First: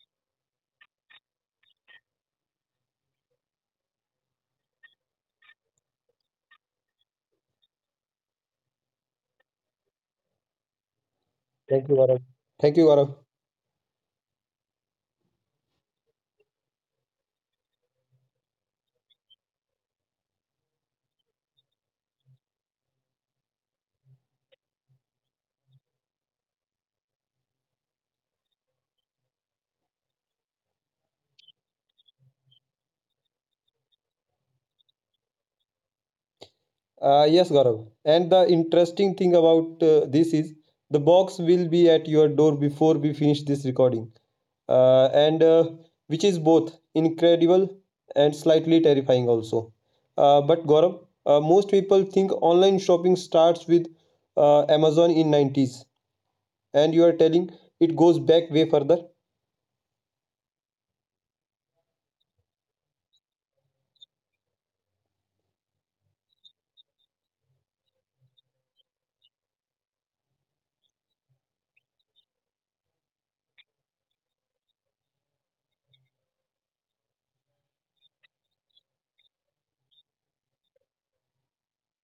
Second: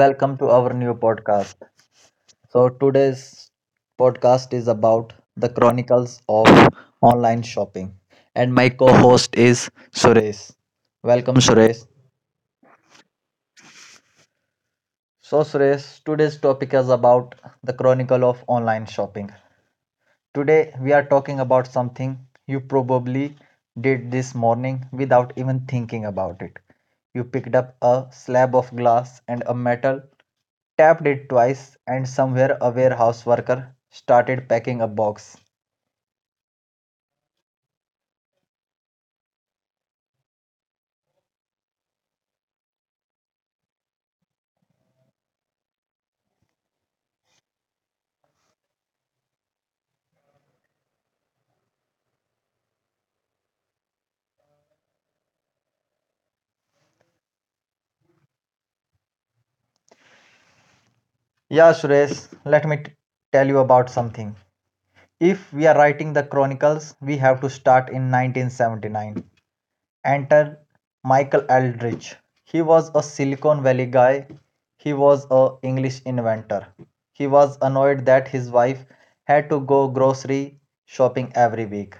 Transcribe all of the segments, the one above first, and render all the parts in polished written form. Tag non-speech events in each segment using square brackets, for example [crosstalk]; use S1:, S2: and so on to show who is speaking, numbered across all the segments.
S1: Welcome to our new podcast. So, today's podcast is about the chronicles of online shopping. And my co host is Suresh. Welcome, Suresh.
S2: Thank you, Gaurav. Thank you, Gaurav.
S1: So, Suresh, today's topic is about the chronicle of online shopping. Today we are talking about something you probably did this morning without even thinking about it. You picked up a slab of glass and a metal, tapped it twice, and somewhere a warehouse worker started packing a box.
S2: Yes, Gaurav. And the interesting thing about this is the box will be at your door before we finish this recording, and which is both incredible and slightly terrifying also. But Gaurav, most people think online shopping starts with Amazon in 90s, and you are telling it goes back way further.
S1: Yeah, Suresh, let me tell you about something. If we are writing the chronicles, we have to start in 1979. Enter Michael Eldridge. He was a Silicon Valley guy. He was a English inventor. He was annoyed that his wife had to go grocery shopping every week.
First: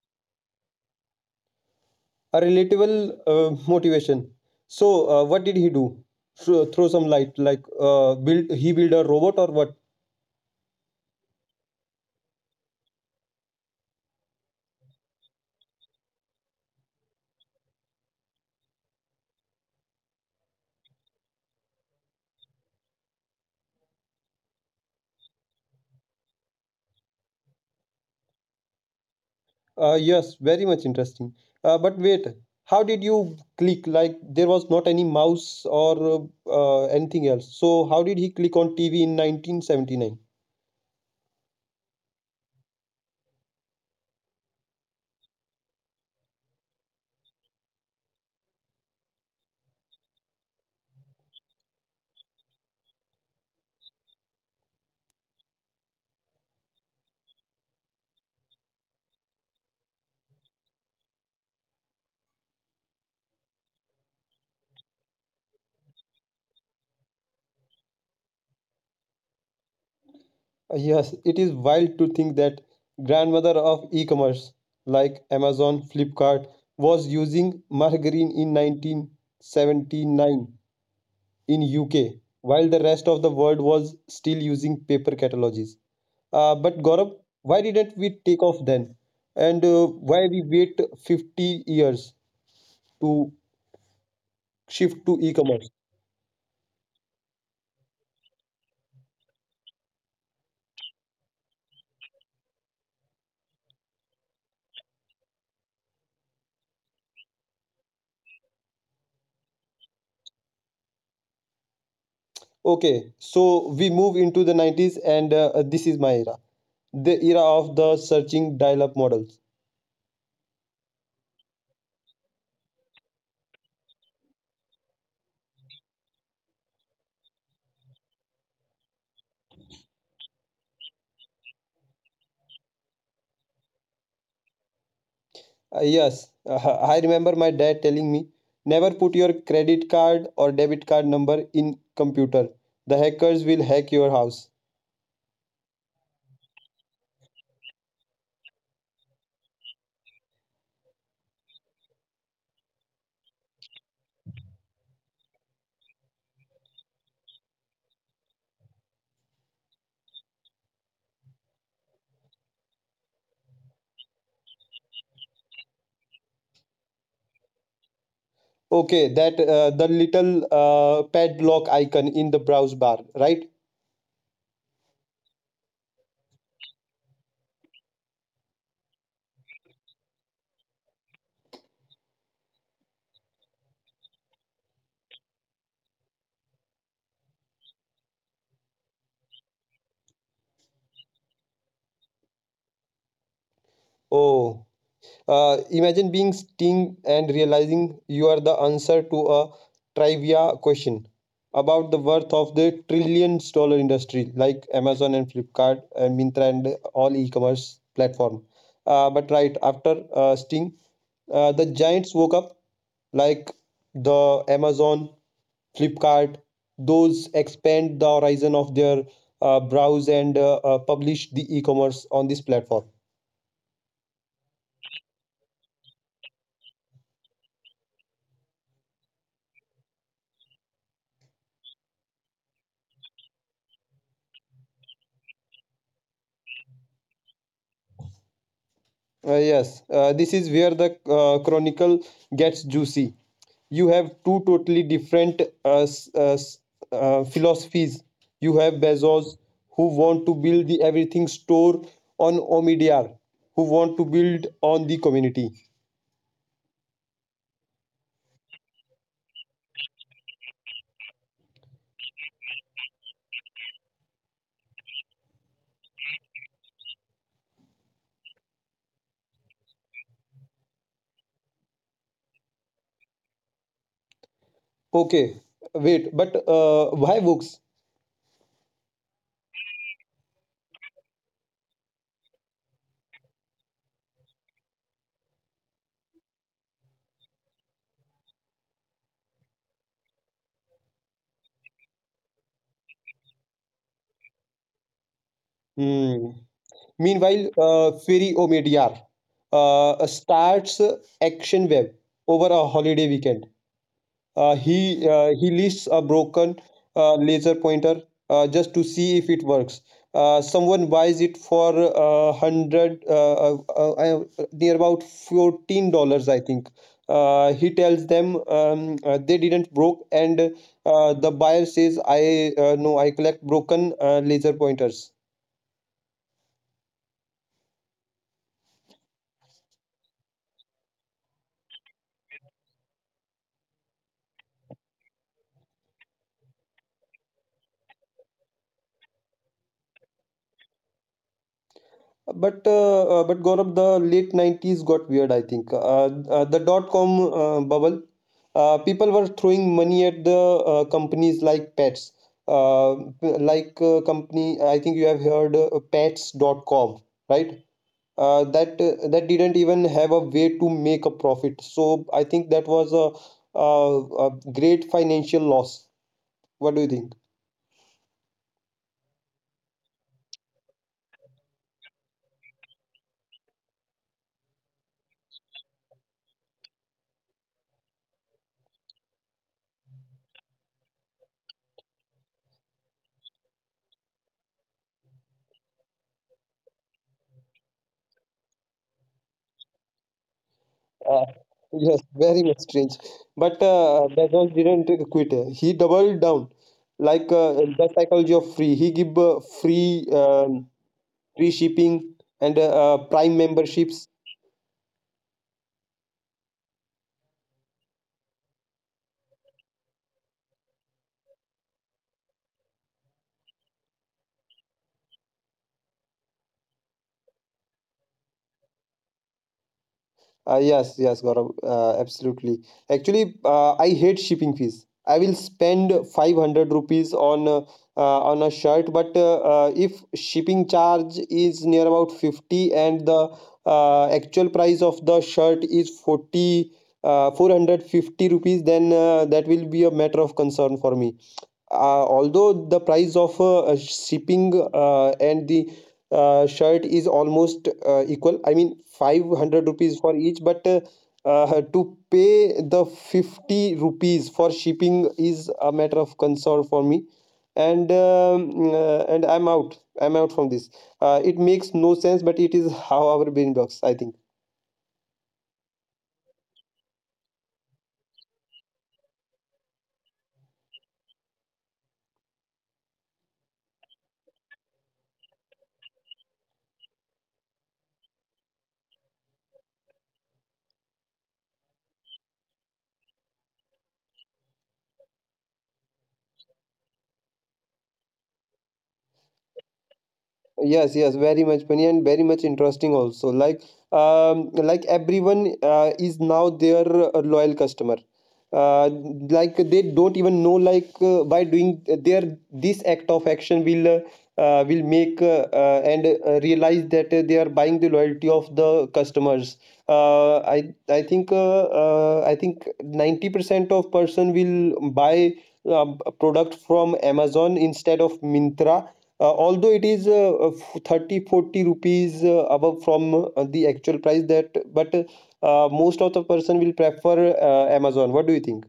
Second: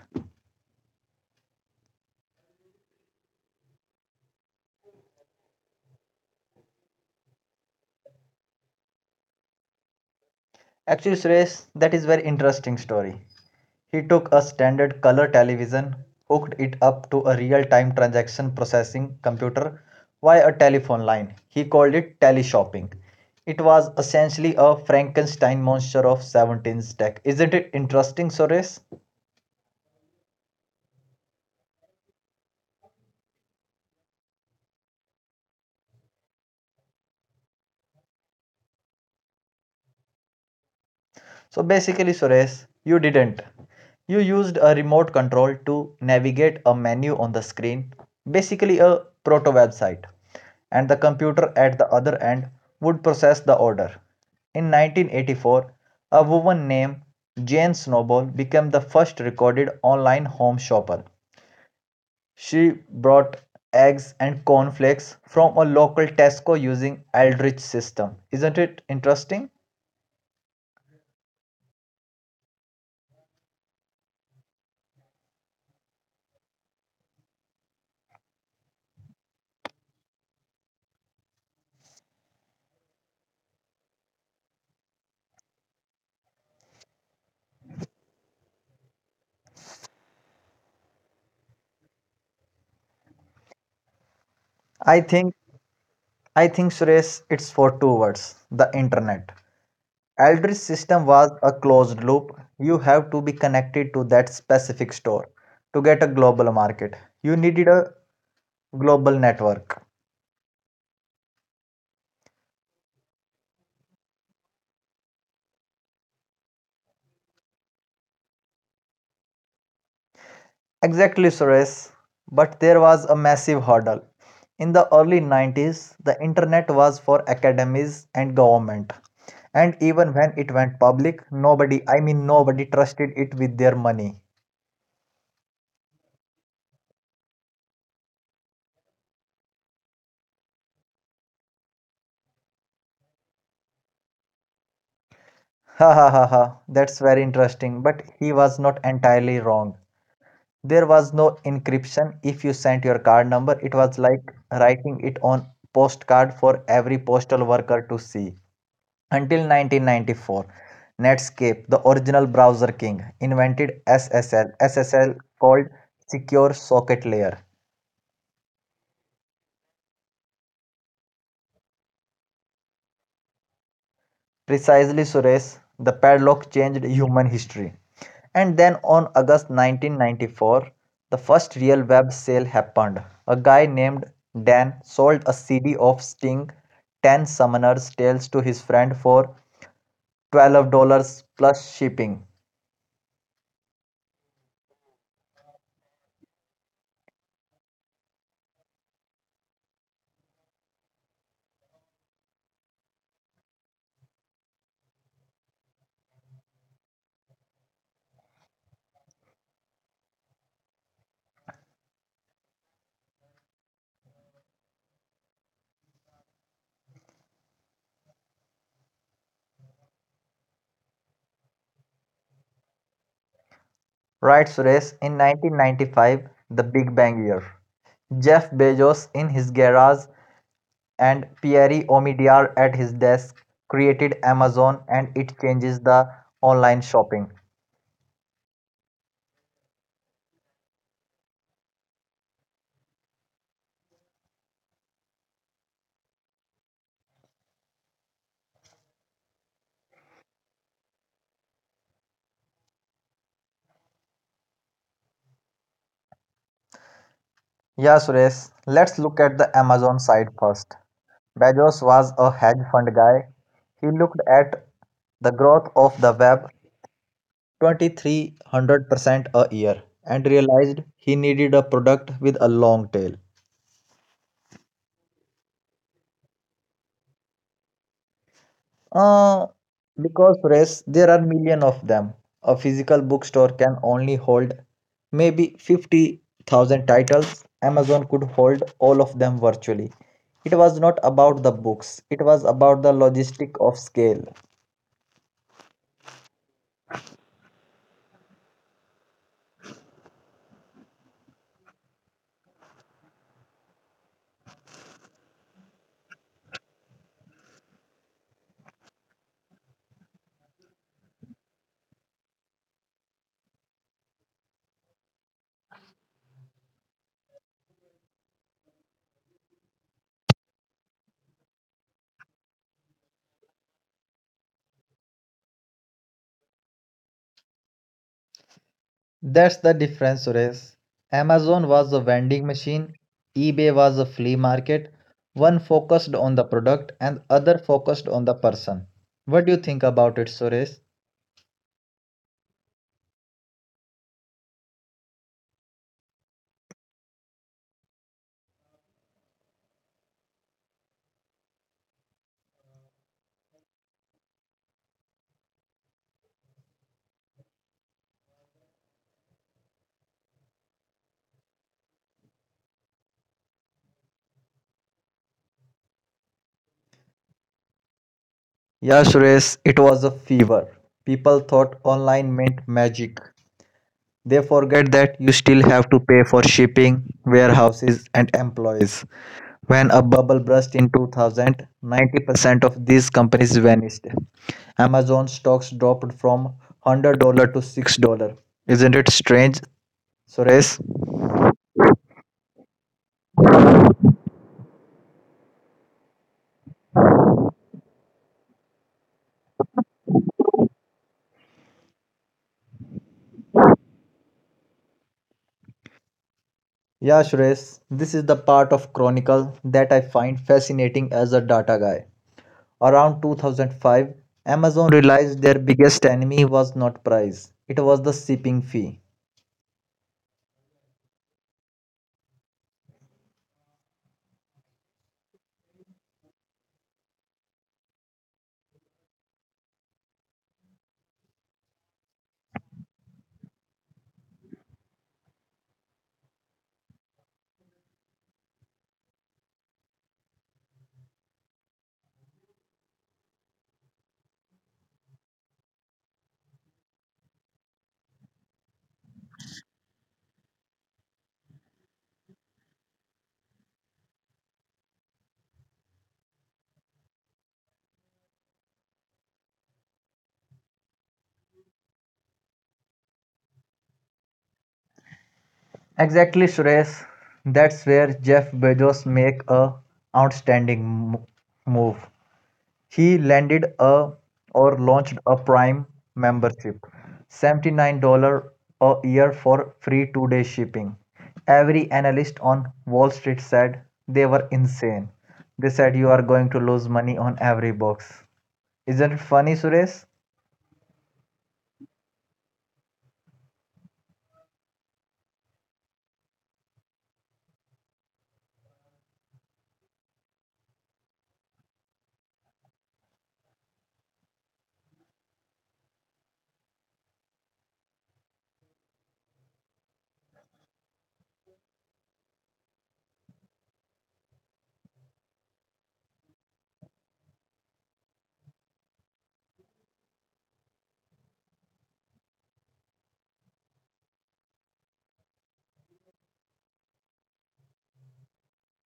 S2: A relatable motivation. So, what did he do? Throw some light, like build a robot or what?
S1: Actually, Suresh, that is very interesting story. He took a standard color television, hooked it up to a real time transaction processing computer via a telephone line. He called it teleshopping. It was essentially a Frankenstein monster of 17's tech. Isn't it interesting, Suresh?
S2: Yes, very much interesting. But wait, how did you click? Like there was not any mouse or anything else. So how did he click on TV in 1979?
S1: So basically, Suresh, you didn't. You used a remote control to navigate a menu on the screen, basically, a proto website. And the computer at the other end would process the order. In 1984, a woman named Jane Snowball became the first recorded online home shopper. She brought eggs and cornflakes from a local Tesco using Eldritch system. Isn't it interesting?
S2: Yes, it is wild to think that grandmother of e-commerce like Amazon, Flipkart was using margarine in 1979 in UK, while the rest of the world was still using paper catalogs. But Gaurav, why didn't we take off then? And why we wait 50 years to
S1: I
S2: shift to
S1: think
S2: e-commerce?
S1: I think Suresh, it's for two words: the internet. Eldridge system was a closed loop. You have to be connected to that specific store to get a global market. You needed a global network.
S2: Okay, so we move into the 90s and this is my era. The era of the searching dial-up models.
S1: Exactly, Suresh. But there was a massive hurdle. In the early 90s, the internet was for academies and government. And even when it went public, nobody, I mean, nobody trusted it with their money.
S2: Yes, [laughs] I remember my dad telling me, never put your credit card or debit card number in computer. The hackers will hack your house.
S1: Ha ha ha ha, that's very interesting. But he was not entirely wrong. There was no encryption. If you sent your card number, it was like writing it on postcard for every postal worker to see. Until 1994, Netscape, the original browser king, invented SSL, called Secure Socket Layer.
S2: Okay, that the little padlock icon in the browse bar, right?
S1: Precisely, Suresh, the padlock changed human history. And then on August 1994, the first real web sale happened. A guy named Dan sold a CD of Sting 10 Summoner's Tales to his friend for $12 plus shipping.
S2: Oh, imagine being Sting and realizing you are the answer to a trivia question about the worth of the trillions dollar industry like Amazon and Flipkart and Mintra and all e-commerce platform. But right after Sting, the giants woke up like the Amazon, Flipkart, those expand the horizon of their browse and publish the e-commerce on this platform.
S1: Right, Suresh, in 1995, the Big Bang Year. Jeff Bezos in his garage and Pierre Omidyar at his desk created Amazon and it changes the online shopping.
S2: Yes, this is where the chronicle gets juicy. You have two totally different philosophies. You have Bezos, who want to build the everything store on Omidyar who want to build on the community.
S1: Yeah, Suresh, let's look at the Amazon side first. Bezos was a hedge fund guy. He looked at the growth of the web 2300% a year and realized he needed a product with a long tail.
S2: Okay, wait, but why books?
S1: Uh, because press, there are million of them. A physical bookstore can only hold maybe 50,000 titles. Amazon could hold all of them virtually. It was not about the books, it was about the logistic of scale.
S2: Hmm. Meanwhile, Ferry Omidyar starts Action Web over a holiday weekend. He lists a broken laser pointer just to see if it works. Someone buys it for hundred near about $14, I think. He tells them they didn't broke, and the buyer says, "I No, I collect broken laser pointers."
S1: That's the difference, Suresh. Amazon was a vending machine, eBay was a flea market. One focused on the product and other focused on the person. What do you think about it, Suresh?
S2: But Gaurav, the late 90s got weird, I think. Dot com bubble, people were throwing money at the companies like Pets. Uh, Company, I think you have heard pets.com, right? That didn't even have a way to make a profit. So I think that was a great financial loss. What do you think?
S1: Yeah, Suresh, it was a fever. People thought online meant magic. They forget that you still have to pay for shipping, warehouses, and employees. When a bubble burst in 2000, 90% of these companies vanished. Amazon stocks dropped from $100 to $6. Isn't it strange, Suresh?
S2: Uh, yes, very much strange. But Bezos didn't quit. He doubled down, like the psychology of free. He give free free shipping and Prime memberships.
S1: Yeah, Suresh, this is the part of Chronicle that I find fascinating as a data guy. Around 2005, Amazon realized their biggest enemy was not price, it was the shipping fee.
S2: Yes, yes, Gaurav, absolutely. Actually, I hate shipping fees. I will spend 500 rupees on a shirt, but if shipping charge is near about 50 and the actual price of the shirt is 40 450 rupees, then that will be a matter of concern for me, although the price of shipping and the shirt is almost equal, I mean 500 rupees for each, but to pay the 50 rupees for shipping is a matter of concern for me, and I'm out from this. It makes no sense, but it is how our brain works, I think.
S1: Exactly, Suresh. That's where Jeff Bezos make a outstanding move. He landed a or launched a Prime membership, $79 a year for free 2-day shipping. Every analyst on Wall Street said they were insane. They said you are going to lose money on every box. Isn't it funny, Suresh?
S2: Yes, yes, very much funny and very much interesting also. Like like everyone is now their loyal customer. uh like, they don't even know, like by doing their this act of action will make and realize that they are buying the loyalty of the customers. Uh, i i think I think 90% of person will buy a product from Amazon instead of Mintra, although it is 30 40 rupees above from the actual price that, but most of the person will prefer Amazon. What do you think?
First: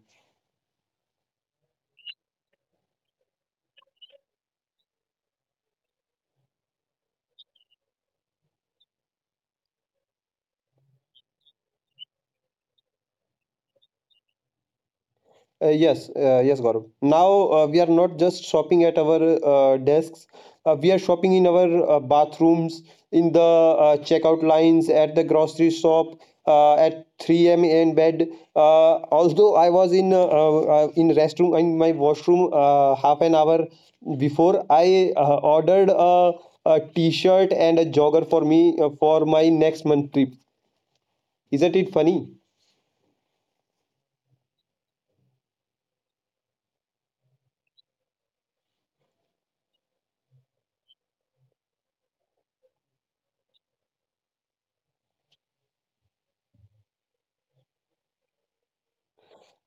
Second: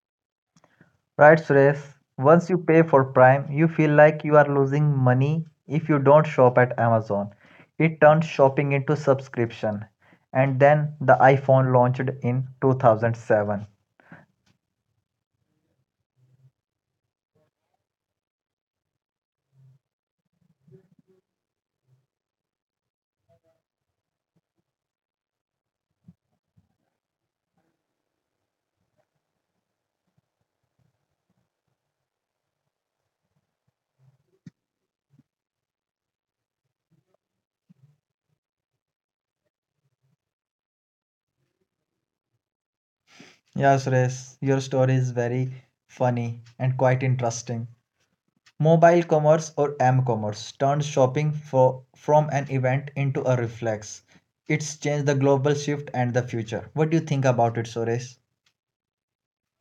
S1: Right, Suresh. Once you pay for Prime, you feel like you are losing money if you don't shop at Amazon. It turns shopping into subscription. And then the iPhone launched in 2007.
S2: Yes, Gaurav. Now we are not just shopping at our desks. We are shopping in our bathrooms, in the checkout lines, at the grocery shop, at 3 a.m. in bed. Although I was in restroom, in my washroom half an hour before, I ordered a t-shirt and a jogger for me for my next month trip. Isn't it funny?
S1: Yeah, Suresh, your story is very funny and quite interesting. Mobile commerce or M commerce turned shopping from an event into a reflex. It's changed the global shift and the future. What do you think about it, Suresh?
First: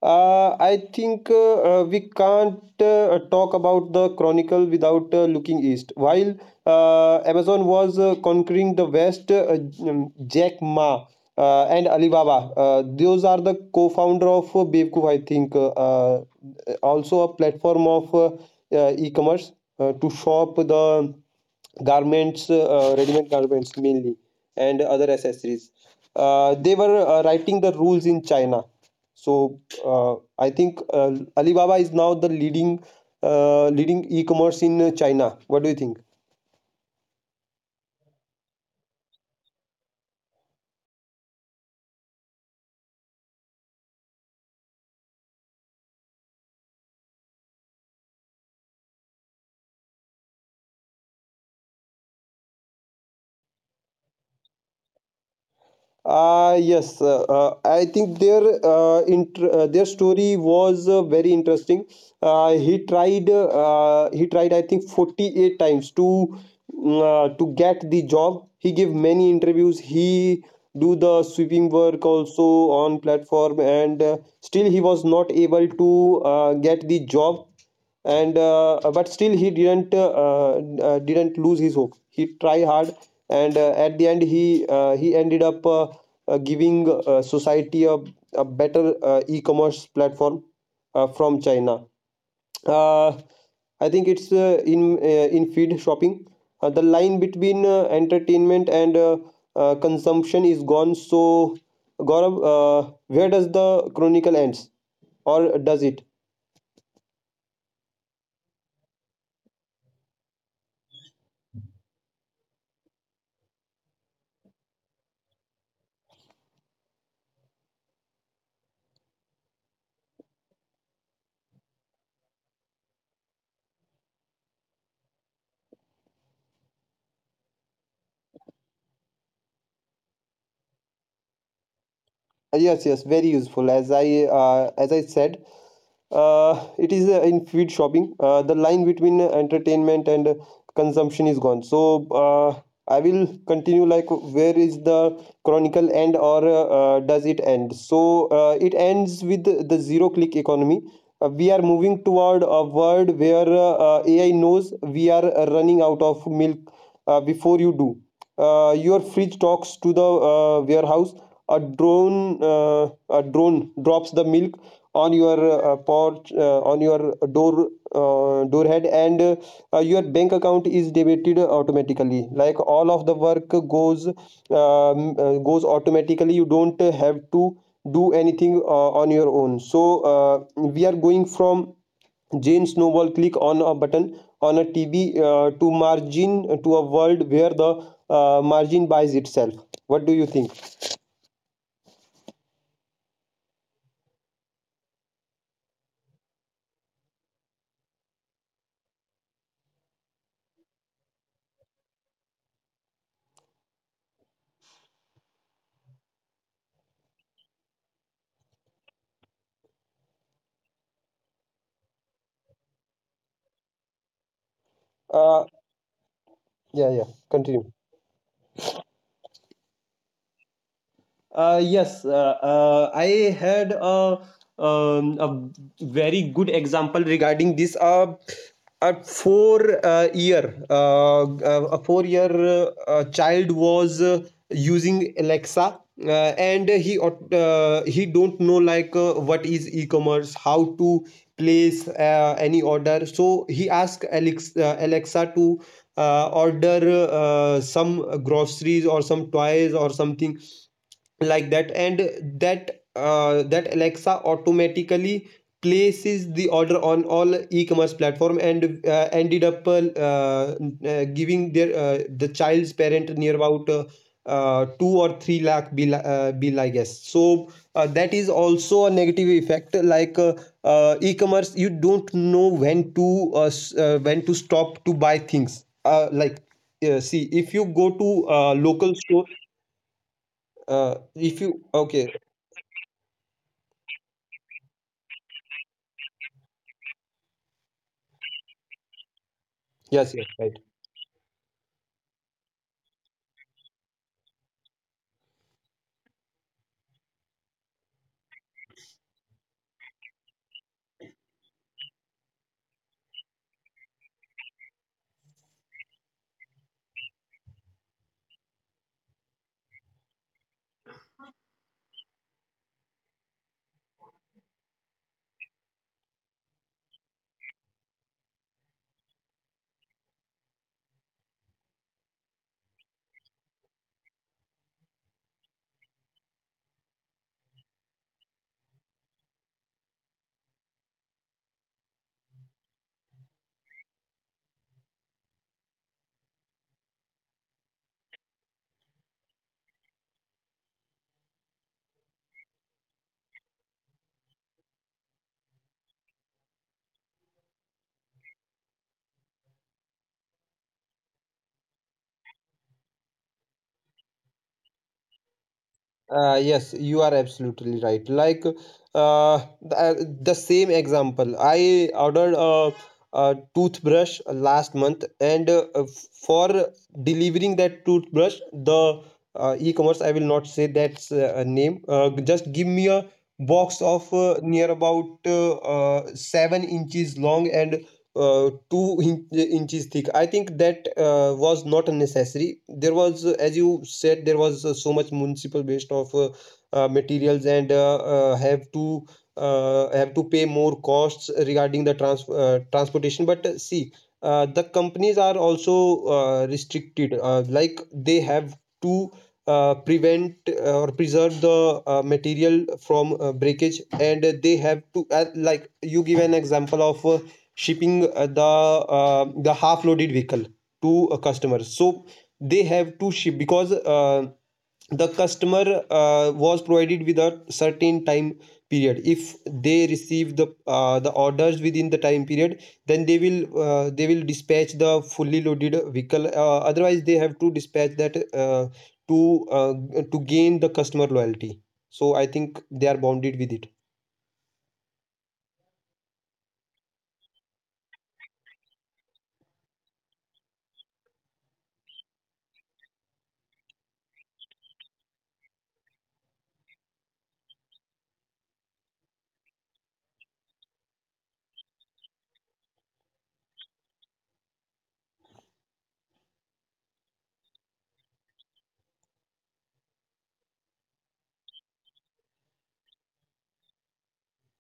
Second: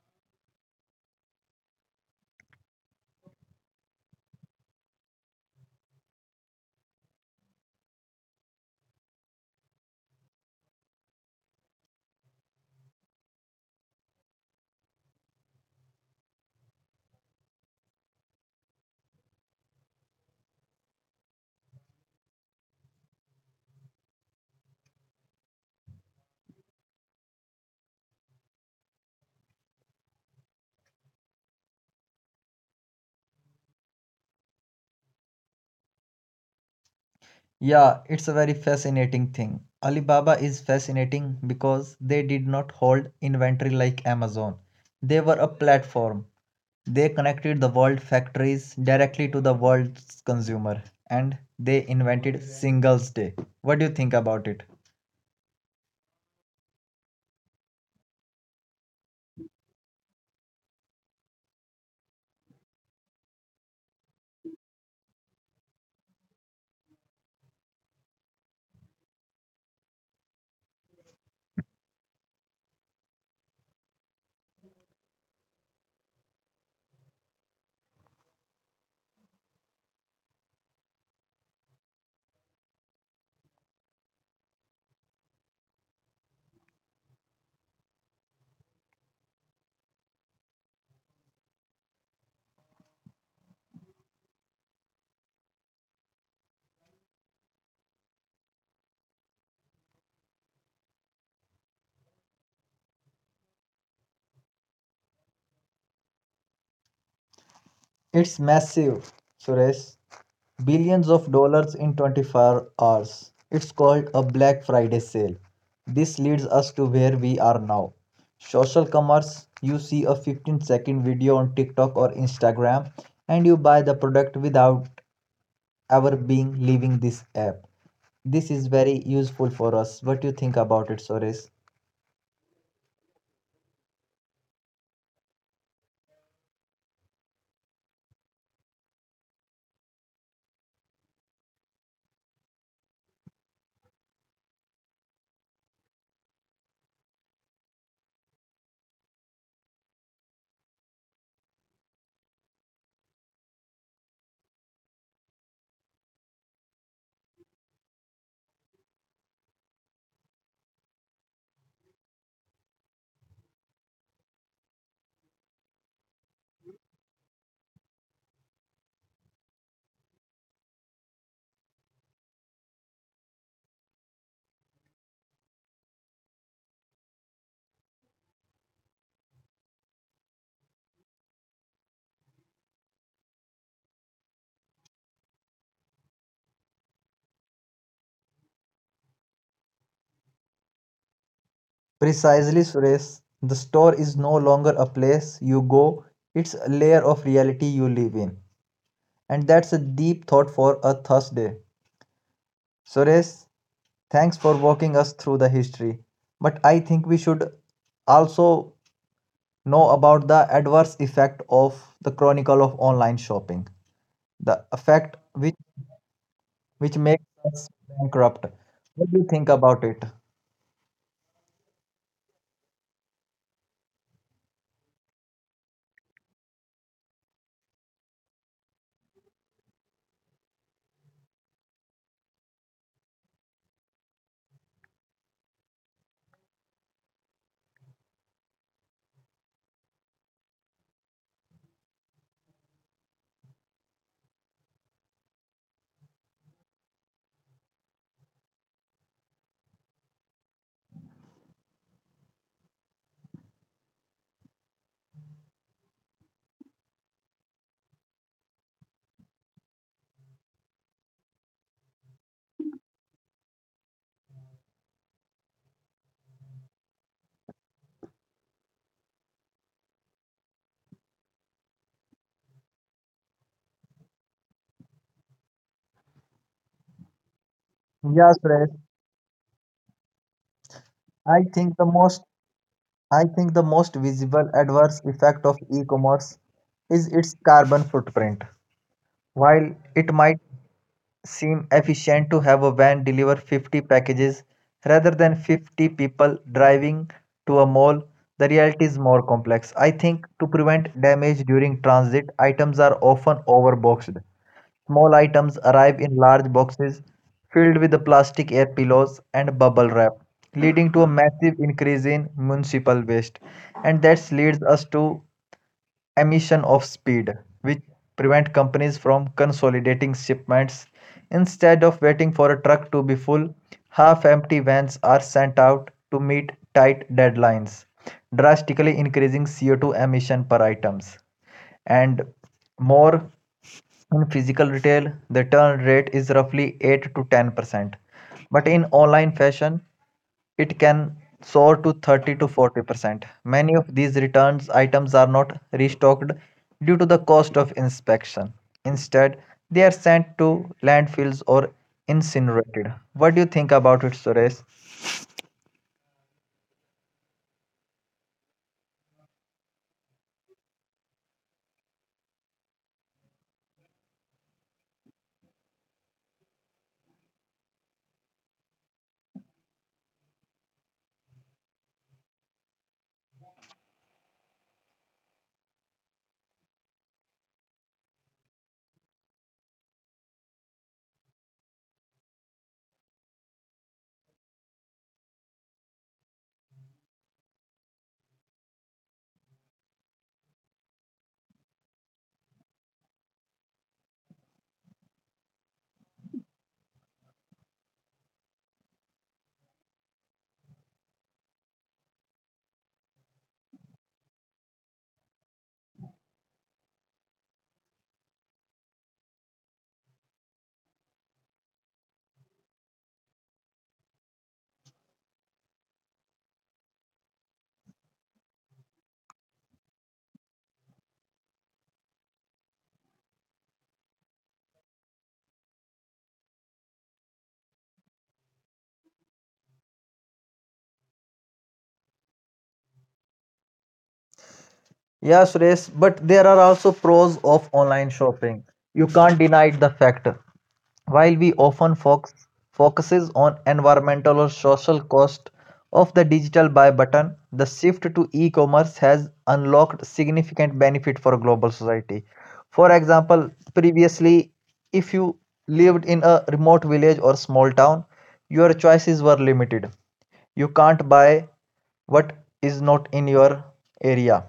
S2: I think we can't talk about the chronicle without looking east. While Amazon was conquering the West, Jack Ma and Alibaba, those are the co-founder of Beevku, I think. Also a platform of e-commerce to shop the garments, ready-made garments mainly, and other accessories. They were writing the rules in China. So I think Alibaba is now the leading e-commerce in China. What do you think?
S1: Yeah, it's a very fascinating thing. Alibaba is fascinating because they did not hold inventory like Amazon. They were a platform. They connected the world factories directly to the world's consumer and they invented Singles Day. What do you think about it?
S2: Yes, I think their their story was very interesting. He tried, I think, 48 times to to get the job. He gave many interviews. He do the sweeping work also on platform, and still he was not able to get the job, and but still he didn't lose his hope. He tried hard, and at the end he ended up giving society a better e-commerce platform from China. Uh, i think it's in feed shopping. The line between entertainment and consumption is gone. So Gaurav, where does the chronicle ends, or does it?
S1: It's massive, Suresh. Billions of dollars in 24 hours. It's called a Black Friday sale. This leads us to where we are now. Social commerce you see a 15-second video on TikTok or Instagram and you buy the product without ever being leaving this app. This is very useful for us. What do you think about it, Suresh?
S2: Yes, yes, very useful. As I said, it is in food shopping. The line between entertainment and consumption is gone. So I will continue, like where is the chronicle end, or does it end? So it ends with the zero click economy. We are moving toward a world where AI knows we are running out of milk before you do. Your fridge talks to the warehouse. a drone uh, a drone drops the milk on your porch, on your door, door head, and your bank account is debited automatically. Like, all of the work goes goes automatically. You don't have to do anything on your own. So we are going from Jane Snowball click on a button on a TV to margin to a world where the margin buys itself. What do you think?
S1: Precisely, Suresh. The store is no longer a place you go, it's a layer of reality you live in. And that's a deep thought for a Thursday. Suresh, thanks for walking us through the history. But I think we should also know about the adverse effect of the chronicle of online shopping, the effect
S2: Uh,
S1: which,
S2: yeah,
S1: which
S2: yeah.
S1: makes
S2: Continue.
S1: us bankrupt. What do you think about it?
S2: Uh, yes, uh, I had um, a very good example regarding this. A four a 4 year child was using Alexa, and he don't know, like what is e-commerce, how to place any order. So he asked Alexa to order some groceries or some toys or something like that, and that Alexa automatically places the order on all e-commerce platform and ended up giving their the child's parent near about 2 or 3 lakh bill, bill, I guess. So that is also a negative effect. Like e-commerce, you don't know when to when to stop to buy things. Like see, if you go to
S1: Yes, Suresh.
S2: local store, if
S1: I
S2: you,
S1: think the
S2: okay.
S1: most I think the most visible adverse effect of e-commerce is its carbon footprint. While
S2: Yes,
S1: it
S2: yes,
S1: might
S2: right.
S1: seem efficient to have a van deliver 50 packages rather than 50 people driving to a mall. The reality is more complex. I think to prevent damage during transit, items are often overboxed. Small items arrive in large boxes filled with the plastic air pillows and bubble wrap, leading to a massive increase in municipal waste. And that leads us to emission of speed, which prevent companies from consolidating shipments. Instead of waiting for a truck to be full, half empty vans are sent out to meet tight deadlines, drastically increasing CO2 emission per items. And more in physical retail, the turn rate is roughly 8 to 10%. But in online fashion, it can soar to 30 to 40%. Many of these returns items are not restocked due to the cost of inspection. Instead, they are sent to landfills or incinerated. What do you think about it, Suresh?
S2: Yes, you are absolutely right. Like the same example, I ordered a toothbrush last month, and for delivering that toothbrush, the e-commerce, I will not say that's a name. Just give me a box of near about 7 inches long and two inches thick. I think that was not necessary. There was, as you said, there was so much municipal waste of materials, and have to pay more costs regarding the transportation. But see, the companies are also restricted. Like, they have to prevent or preserve the material from breakage, and they have to, like you give an example of shipping the half loaded vehicle to a customer. So they have to ship, because the customer was provided with a certain time period. If they receive the orders within the time period, then they will dispatch the fully loaded vehicle, otherwise they have to dispatch that to uh, to gain the customer loyalty. So I think they are bounded with it.
S1: Yeah, Suresh, but there are also pros of online shopping. You can't deny the fact. While we often focuses on environmental or social cost of the digital buy button, the shift to e-commerce has unlocked significant benefit for global society. For example, previously, if you lived in a remote village or small town, your choices were limited. You can't buy what is not in your area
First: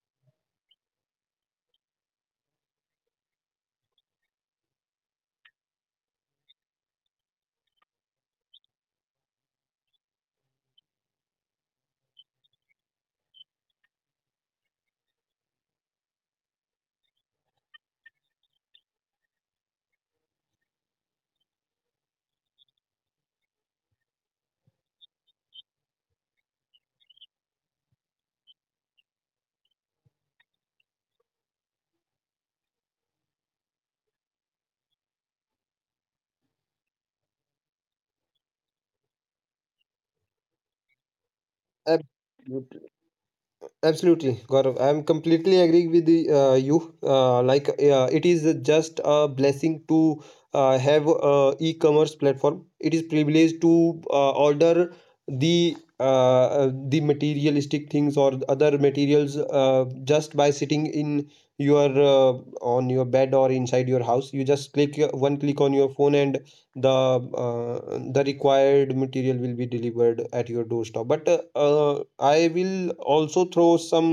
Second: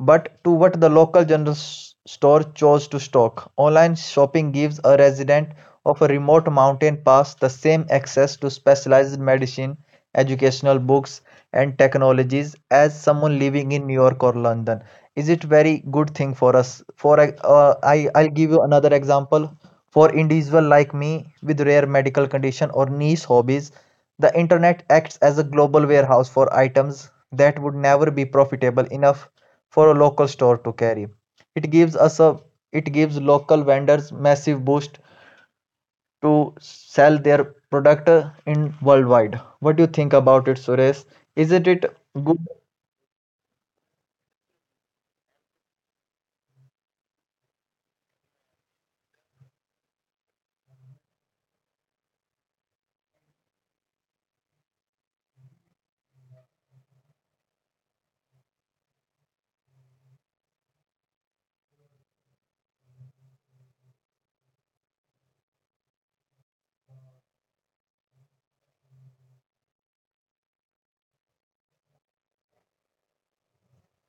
S1: but to what the local general store chose to stock. Online shopping gives a resident of a remote mountain pass the same access to specialized medicine, educational books, and technologies as someone living in New York or London. Is it very good thing for us? I'll give you another example. For individual like me with rare medical condition or niche hobbies, the internet acts as a global warehouse for items that would never be profitable enough for a local store to carry. It gives us a it gives local vendors massive boost to sell their product in worldwide. What do you think about it, Suresh? Isn't it good?
S2: Absolutely. Absolutely, Gaurav. I'm completely agree with you. It is just a blessing to have a e-commerce platform. It is privileged to order the uh, the materialistic things or other materials just by sitting in your on your bed or inside your house. You just click one click on your phone, and the required material will be delivered at your doorstep. But I will also throw some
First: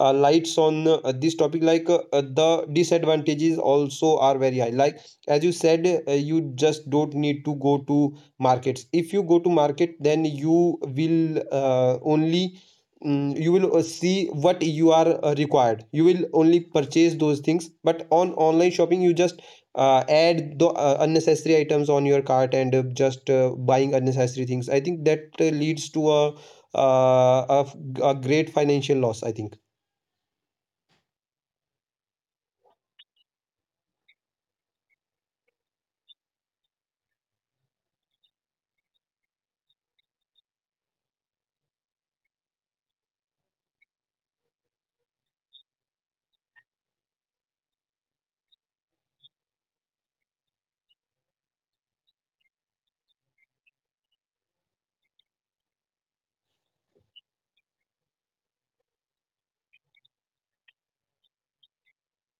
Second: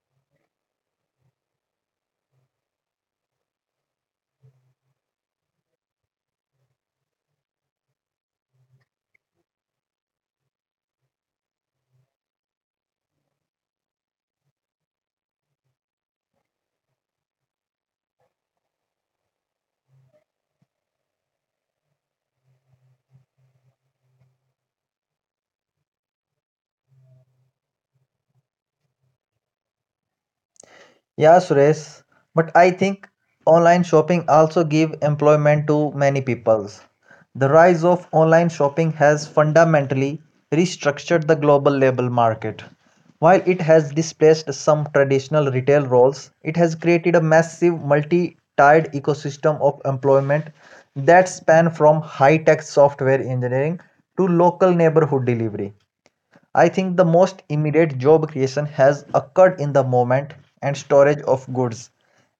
S2: lights on this topic. Like the disadvantages also are very high. Like as you said, you just don't need to go to markets. If you go to market, then you will only mm, you will see what you are required. You will only purchase those things. But on online shopping, you just add the unnecessary items on your cart and just buying unnecessary things. I think that leads to a a great financial loss, I think.
S1: Yeah, Suresh, but I think online shopping also give employment to many peoples. The rise of online shopping has fundamentally restructured the global labor market. While it has displaced some traditional retail roles, it has created a massive multi-tiered ecosystem of employment that span from high-tech software engineering to local neighborhood delivery. I think the most immediate job creation has occurred in the moment and storage of goods,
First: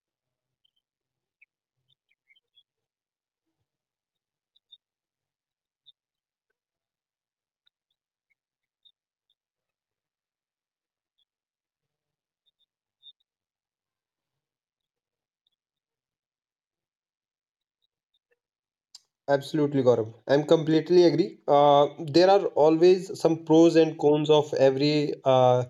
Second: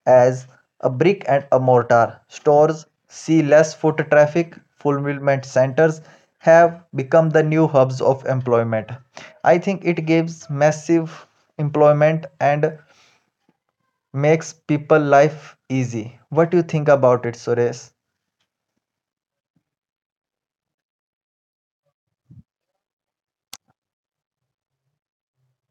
S1: as a brick and a mortar stores see less foot traffic, fulfillment centers have become the new hubs of employment. I think it gives massive employment and makes people life easy. What do you think about it, Suresh?
S2: Absolutely, Gaurav. I'm completely agree. There are always some pros and cons of every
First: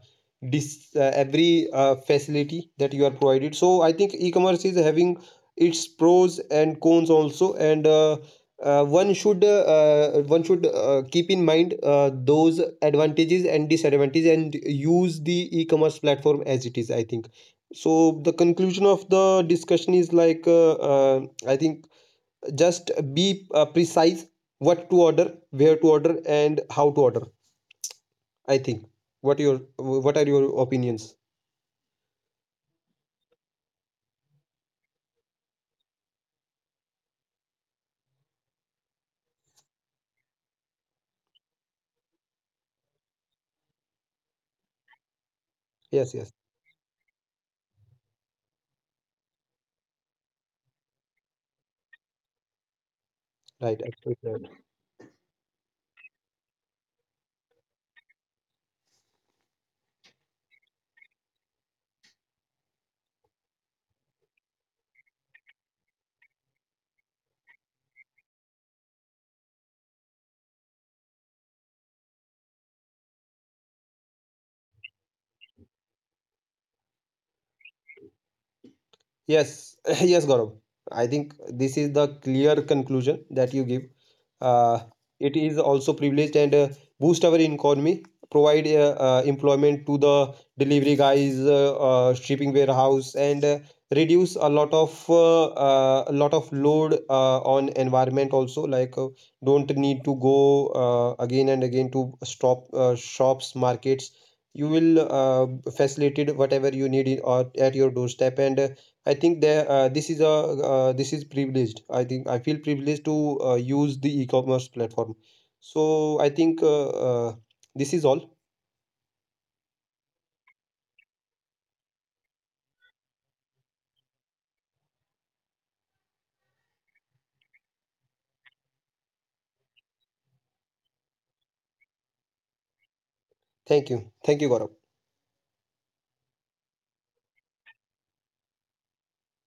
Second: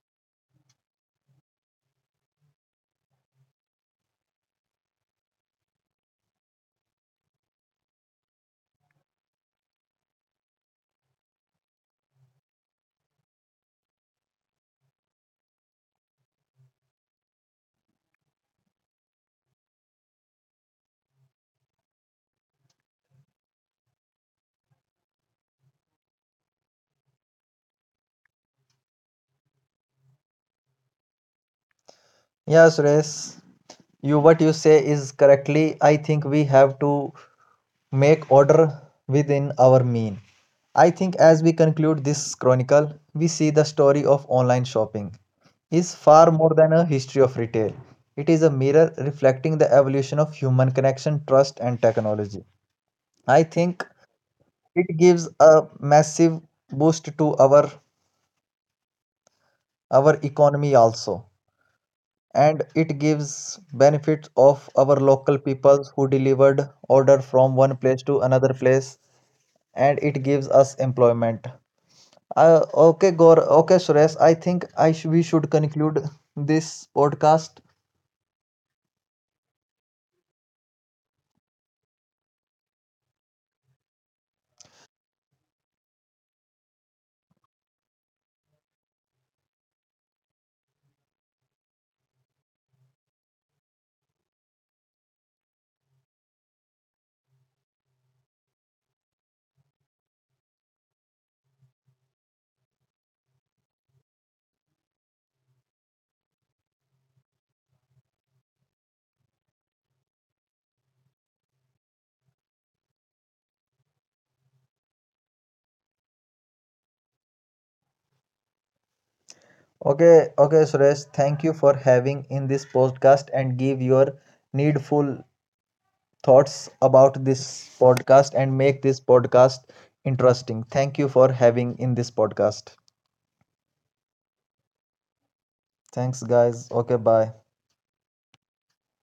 S2: dis every facility that you are provided. So I think e-commerce is having its pros and cons also, and one should keep in mind those advantages and disadvantages and use the e-commerce platform as it is, I think. So the conclusion of the discussion is like I think just be precise what to order, where to order, and how to order, I think. What your, what are your opinions?
S1: Yeah, Suresh, you what you say is correctly. I think we have to make order within our mean. I think as we conclude this chronicle, we see the story of online shopping is
S2: Yes, yes,
S1: far more than a history of retail. It is a mirror reflecting the evolution of human connection, trust, and technology. I
S2: right.
S1: think
S2: Absolutely right.
S1: it gives a massive boost to our economy also. And it gives benefits of our local peoples who delivered order from one place to another place. And it gives us employment. Okay, Gor. Okay, Suresh, I think we should conclude this podcast.
S2: Yes, [laughs] yes, Gaurav. I think this is the clear conclusion that you give. Uh, it is also privileged, and boost our economy, provide employment to the delivery guys, shipping warehouse, and reduce a lot of load on environment also. Like don't need to go again and again to stop shops, markets. You will facilitate whatever you need in, or at your doorstep and. I think that this is privileged. I think I feel privileged to use the e-commerce platform. So I think this is all.
S1: Okay, okay, Suresh, thank you for having in this podcast and give your needful thoughts about this podcast and make this podcast interesting. Thank you for having in this podcast.
S2: Thank you. Thank you, Gaurav.
S1: Thanks, guys. Okay, bye.